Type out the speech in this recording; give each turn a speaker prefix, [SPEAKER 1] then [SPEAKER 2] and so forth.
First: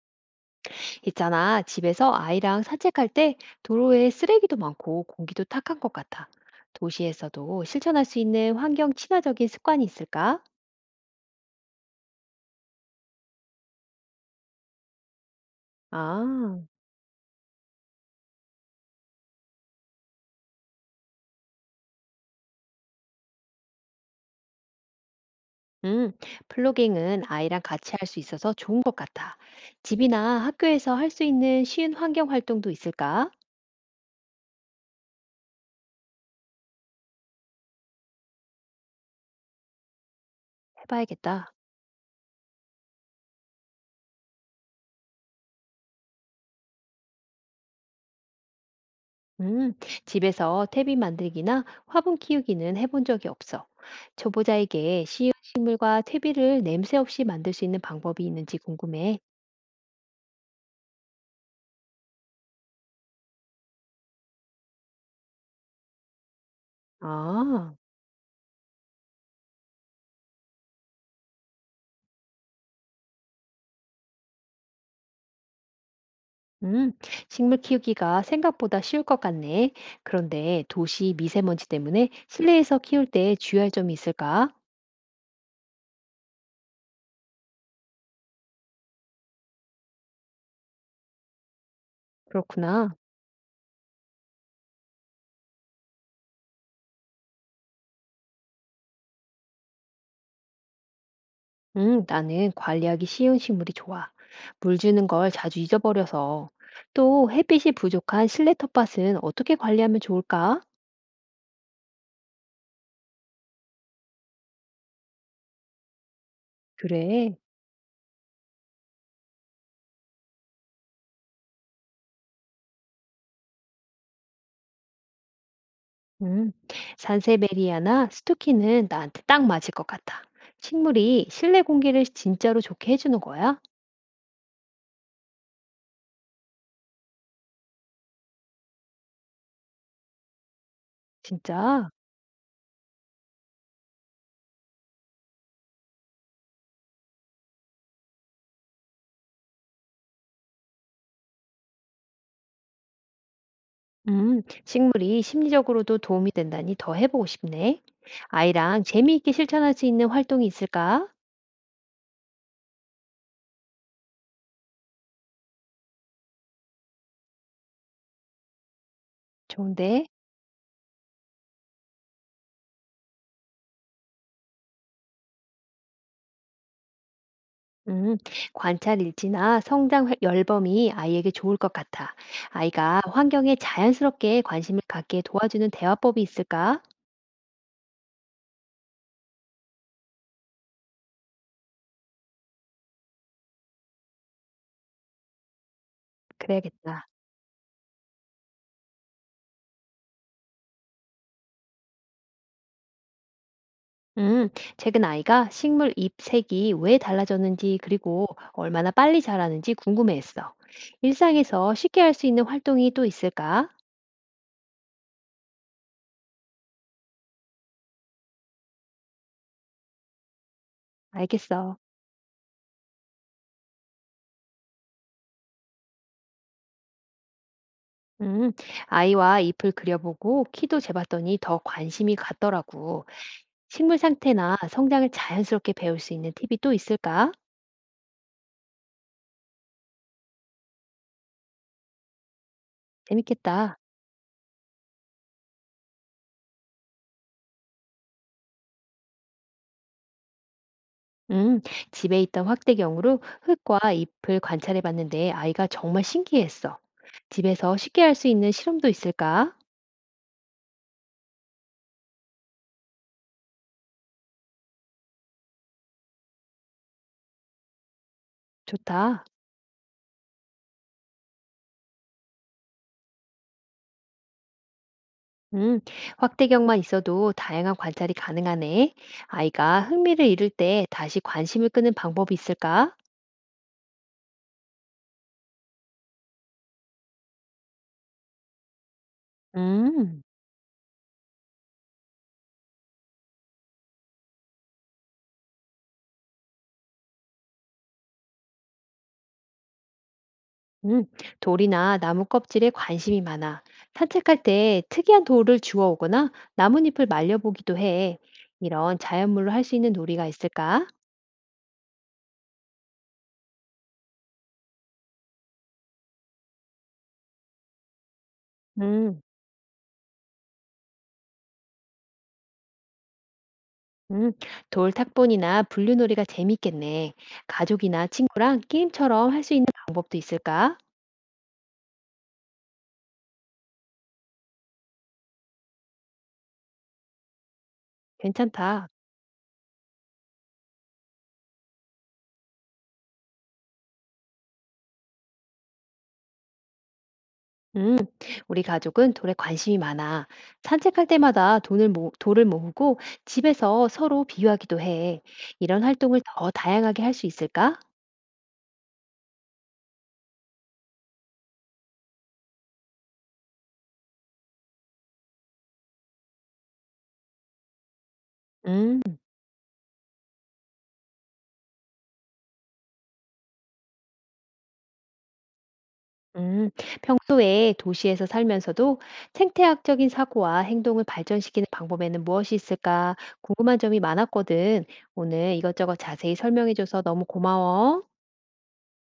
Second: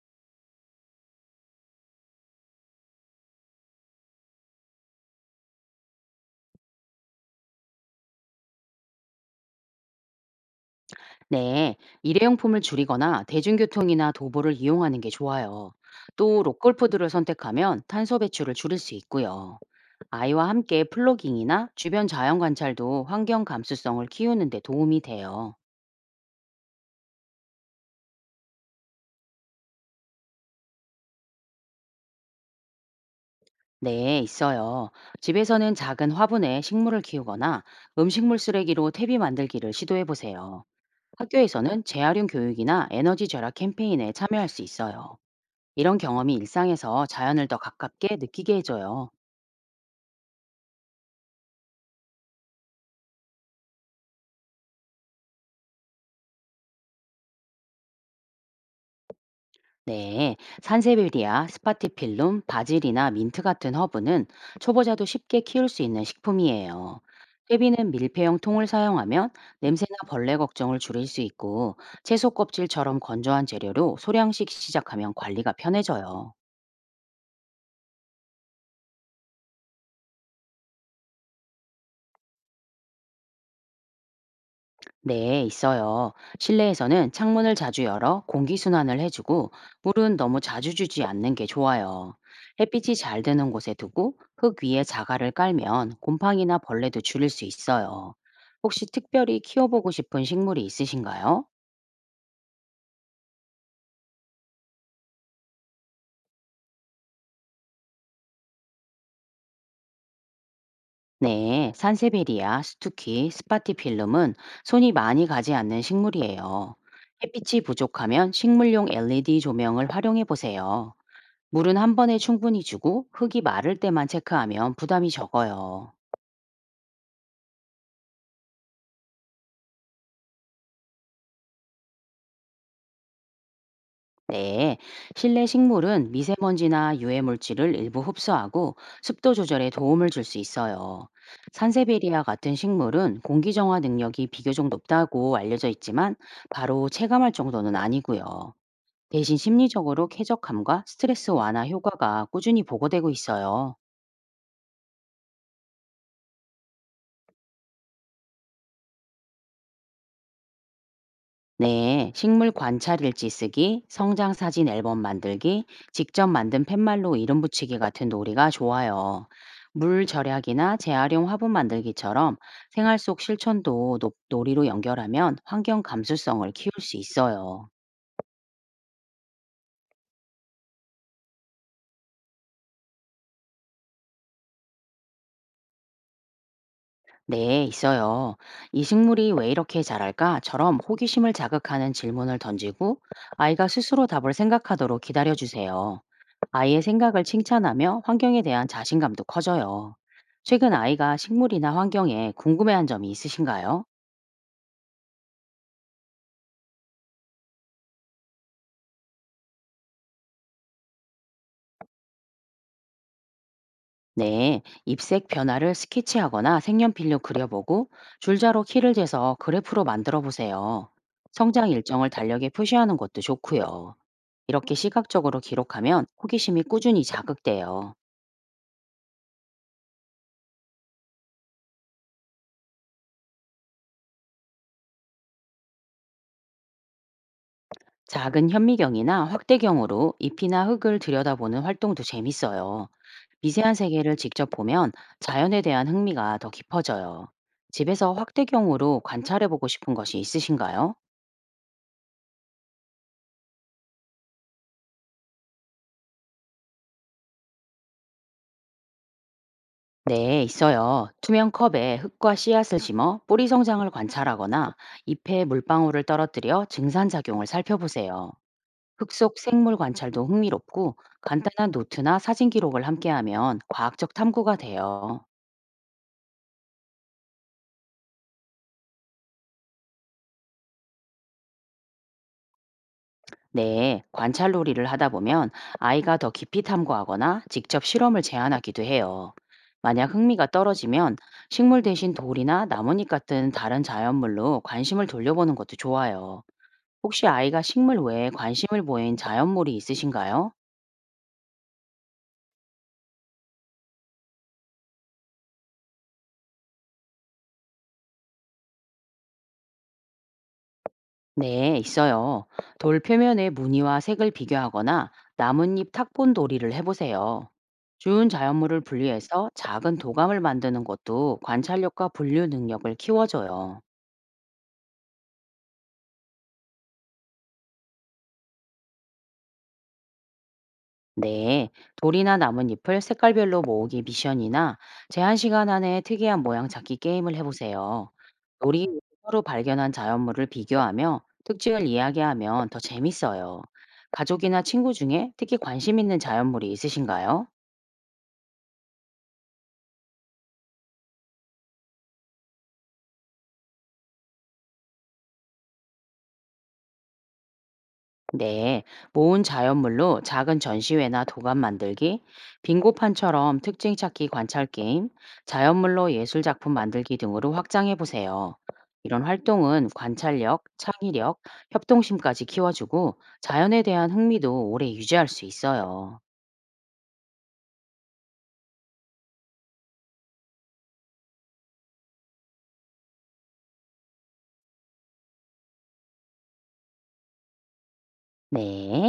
[SPEAKER 1] 있잖아, 집에서 아이랑 산책할 때 도로에 쓰레기도 많고 공기도 탁한 것 같아. 도시에서도 실천할 수 있는 환경 친화적인 습관이 있을까?
[SPEAKER 2] 네, 일회용품을 줄이거나 대중교통이나 도보를 이용하는 게 좋아요. 또
[SPEAKER 1] 아,
[SPEAKER 2] 로컬푸드를 선택하면 탄소 배출을 줄일 수 있고요. 아이와 함께 플로깅이나 주변 자연 관찰도 환경 감수성을 키우는 데 도움이 돼요.
[SPEAKER 1] 음, 플로깅은 아이랑 같이 할 수 있어서 좋은 것 같아. 집이나 학교에서 할 수 있는 쉬운 환경 활동도 있을까?
[SPEAKER 2] 네, 있어요. 집에서는 작은 화분에 식물을 키우거나 음식물 쓰레기로 퇴비 만들기를 시도해 보세요.
[SPEAKER 1] 해봐야겠다.
[SPEAKER 2] 학교에서는 재활용 교육이나 에너지 절약 캠페인에 참여할 수 있어요. 이런 경험이 일상에서 자연을 더 가깝게 느끼게 해줘요.
[SPEAKER 1] 음, 집에서 퇴비 만들기나 화분 키우기는 해본 적이 없어. 초보자에게 쉬운 식물과 퇴비를 냄새 없이 만들 수 있는 방법이 있는지 궁금해.
[SPEAKER 2] 네, 산세베리아, 스파티필름, 바질이나 민트 같은 허브는 초보자도 쉽게 키울 수 있는 식품이에요.
[SPEAKER 1] 아,
[SPEAKER 2] 퇴비는 밀폐형 통을 사용하면 냄새나 벌레 걱정을 줄일 수 있고 채소 껍질처럼 건조한 재료로 소량씩 시작하면 관리가 편해져요.
[SPEAKER 1] 음, 식물 키우기가 생각보다 쉬울 것 같네. 그런데 도시 미세먼지 때문에 실내에서 키울 때 주의할 점이 있을까?
[SPEAKER 2] 네, 있어요. 실내에서는 창문을 자주 열어 공기순환을 해주고, 물은 너무 자주 주지 않는 게 좋아요. 햇빛이
[SPEAKER 1] 그렇구나.
[SPEAKER 2] 잘 드는 곳에 두고, 흙 위에 자갈을 깔면 곰팡이나 벌레도 줄일 수 있어요. 혹시 특별히 키워보고 싶은 식물이 있으신가요?
[SPEAKER 1] 나는 관리하기 쉬운 식물이 좋아. 물 주는 걸 자주 잊어버려서. 또 햇빛이 부족한 실내 텃밭은 어떻게 관리하면 좋을까?
[SPEAKER 2] 네, 산세베리아, 스투키, 스파티필름은 손이 많이 가지 않는 식물이에요.
[SPEAKER 1] 그래.
[SPEAKER 2] 햇빛이 부족하면 식물용 LED 조명을 활용해 보세요. 물은 한 번에 충분히 주고 흙이 마를 때만 체크하면 부담이 적어요.
[SPEAKER 1] 음, 산세베리아나 스투키는 나한테 딱 맞을 것 같아. 식물이 실내 공기를 진짜로 좋게 해주는 거야?
[SPEAKER 2] 네, 실내 식물은 미세먼지나 유해 물질을 일부 흡수하고 습도 조절에 도움을 줄 수 있어요.
[SPEAKER 1] 진짜?
[SPEAKER 2] 산세베리아 같은 식물은 공기 정화 능력이 비교적 높다고 알려져 있지만 바로 체감할 정도는 아니고요. 대신 심리적으로 쾌적함과 스트레스 완화 효과가 꾸준히 보고되고 있어요.
[SPEAKER 1] 식물이 심리적으로도 도움이 된다니 더 해보고 싶네. 아이랑 재미있게 실천할 수 있는 활동이 있을까?
[SPEAKER 2] 네, 식물 관찰 일지 쓰기, 성장 사진 앨범 만들기, 직접 만든 팻말로 이름 붙이기 같은 놀이가 좋아요. 물
[SPEAKER 1] 좋은데.
[SPEAKER 2] 절약이나 재활용 화분 만들기처럼 생활 속 실천도 놀이로 연결하면 환경 감수성을 키울 수 있어요.
[SPEAKER 1] 음, 관찰 일지나 열범이 아이에게 좋을 것 같아. 아이가 환경에 자연스럽게 관심을 갖게 도와주는 대화법이 있을까?
[SPEAKER 2] 네, 있어요. 이 식물이 왜 이렇게 자랄까?처럼 호기심을 자극하는 질문을 던지고 아이가 스스로 답을 생각하도록 기다려주세요. 아이의
[SPEAKER 1] 그래야겠다.
[SPEAKER 2] 생각을 칭찬하며 환경에 대한 자신감도 커져요. 최근 아이가 식물이나 환경에 궁금해한 점이 있으신가요?
[SPEAKER 1] 음, 최근 아이가 식물 잎 색이 왜 달라졌는지 그리고 얼마나 빨리 자라는지 궁금해했어. 일상에서 쉽게 할 수 있는 활동이 또 있을까?
[SPEAKER 2] 네, 잎색 변화를 스케치하거나 색연필로 그려보고 줄자로 키를 재서 그래프로 만들어 보세요. 성장
[SPEAKER 1] 알겠어.
[SPEAKER 2] 일정을 달력에 표시하는 것도 좋고요. 이렇게 시각적으로 기록하면 호기심이 꾸준히 자극돼요.
[SPEAKER 1] 음, 아이와 잎을 그려보고 키도 재봤더니 더 관심이 갔더라고. 식물 상태나 성장을 자연스럽게 배울 수 있는 팁이 또 있을까?
[SPEAKER 2] 작은 현미경이나 확대경으로 잎이나 흙을 들여다보는 활동도 재밌어요. 미세한
[SPEAKER 1] 재밌겠다.
[SPEAKER 2] 세계를 직접 보면 자연에 대한 흥미가 더 깊어져요. 집에서 확대경으로 관찰해보고 싶은 것이 있으신가요?
[SPEAKER 1] 음, 집에 있던 확대경으로 흙과 잎을 관찰해봤는데 아이가 정말 신기했어. 집에서 쉽게 할 수 있는 실험도 있을까?
[SPEAKER 2] 네, 있어요. 투명 컵에 흙과 씨앗을 심어 뿌리 성장을 관찰하거나 잎에 물방울을 떨어뜨려 증산작용을 살펴보세요. 흙
[SPEAKER 1] 좋다.
[SPEAKER 2] 속 생물 관찰도 흥미롭고 간단한 노트나 사진 기록을 함께하면 과학적 탐구가 돼요.
[SPEAKER 1] 음, 확대경만 있어도 다양한 관찰이 가능하네. 아이가 흥미를 잃을 때 다시 관심을 끄는 방법이 있을까?
[SPEAKER 2] 네, 관찰놀이를 하다 보면 아이가 더 깊이 탐구하거나 직접 실험을 제안하기도 해요. 만약
[SPEAKER 1] 음.
[SPEAKER 2] 흥미가 떨어지면 식물 대신 돌이나 나뭇잎 같은 다른 자연물로 관심을 돌려보는 것도 좋아요. 혹시 아이가 식물 외에 관심을 보인 자연물이 있으신가요?
[SPEAKER 1] 음, 돌이나 나무 껍질에 관심이 많아. 산책할 때 특이한 돌을 주워오거나 나뭇잎을 말려보기도 해. 이런 자연물로 할 수 있는 놀이가 있을까?
[SPEAKER 2] 네, 있어요. 돌 표면의 무늬와 색을 비교하거나 나뭇잎 탁본 돌이를 해보세요. 주운 자연물을
[SPEAKER 1] 음,
[SPEAKER 2] 분리해서 작은 도감을 만드는 것도 관찰력과 분류 능력을 키워줘요.
[SPEAKER 1] 음, 돌 탁본이나 분류놀이가 재밌겠네. 가족이나 친구랑 게임처럼 할 수 있는 방법도 있을까?
[SPEAKER 2] 네, 돌이나 나뭇잎을 색깔별로 모으기 미션이나 제한 시간 안에 특이한 모양 찾기 게임을 해보세요.
[SPEAKER 1] 괜찮다.
[SPEAKER 2] 돌이 서로 발견한 자연물을 비교하며 특징을 이야기하면 더 재밌어요. 가족이나 친구 중에 특히 관심 있는 자연물이 있으신가요?
[SPEAKER 1] 음, 우리 가족은 돌에 관심이 많아. 산책할 때마다 돌을 모으고 집에서 서로 비유하기도 해. 이런 활동을 더 다양하게 할 수 있을까?
[SPEAKER 2] 네, 모은 자연물로 작은 전시회나 도감 만들기, 빙고판처럼 특징 찾기 관찰 게임, 자연물로 예술 작품 만들기 등으로 확장해 보세요.
[SPEAKER 1] 음.
[SPEAKER 2] 이런 활동은 관찰력, 창의력, 협동심까지 키워주고 자연에 대한 흥미도 오래 유지할 수 있어요.
[SPEAKER 1] 음, 평소에 도시에서 살면서도 생태학적인 사고와 행동을 발전시키는 방법에는 무엇이 있을까 궁금한 점이 많았거든. 오늘 이것저것 자세히 설명해줘서 너무 고마워.
[SPEAKER 2] 네.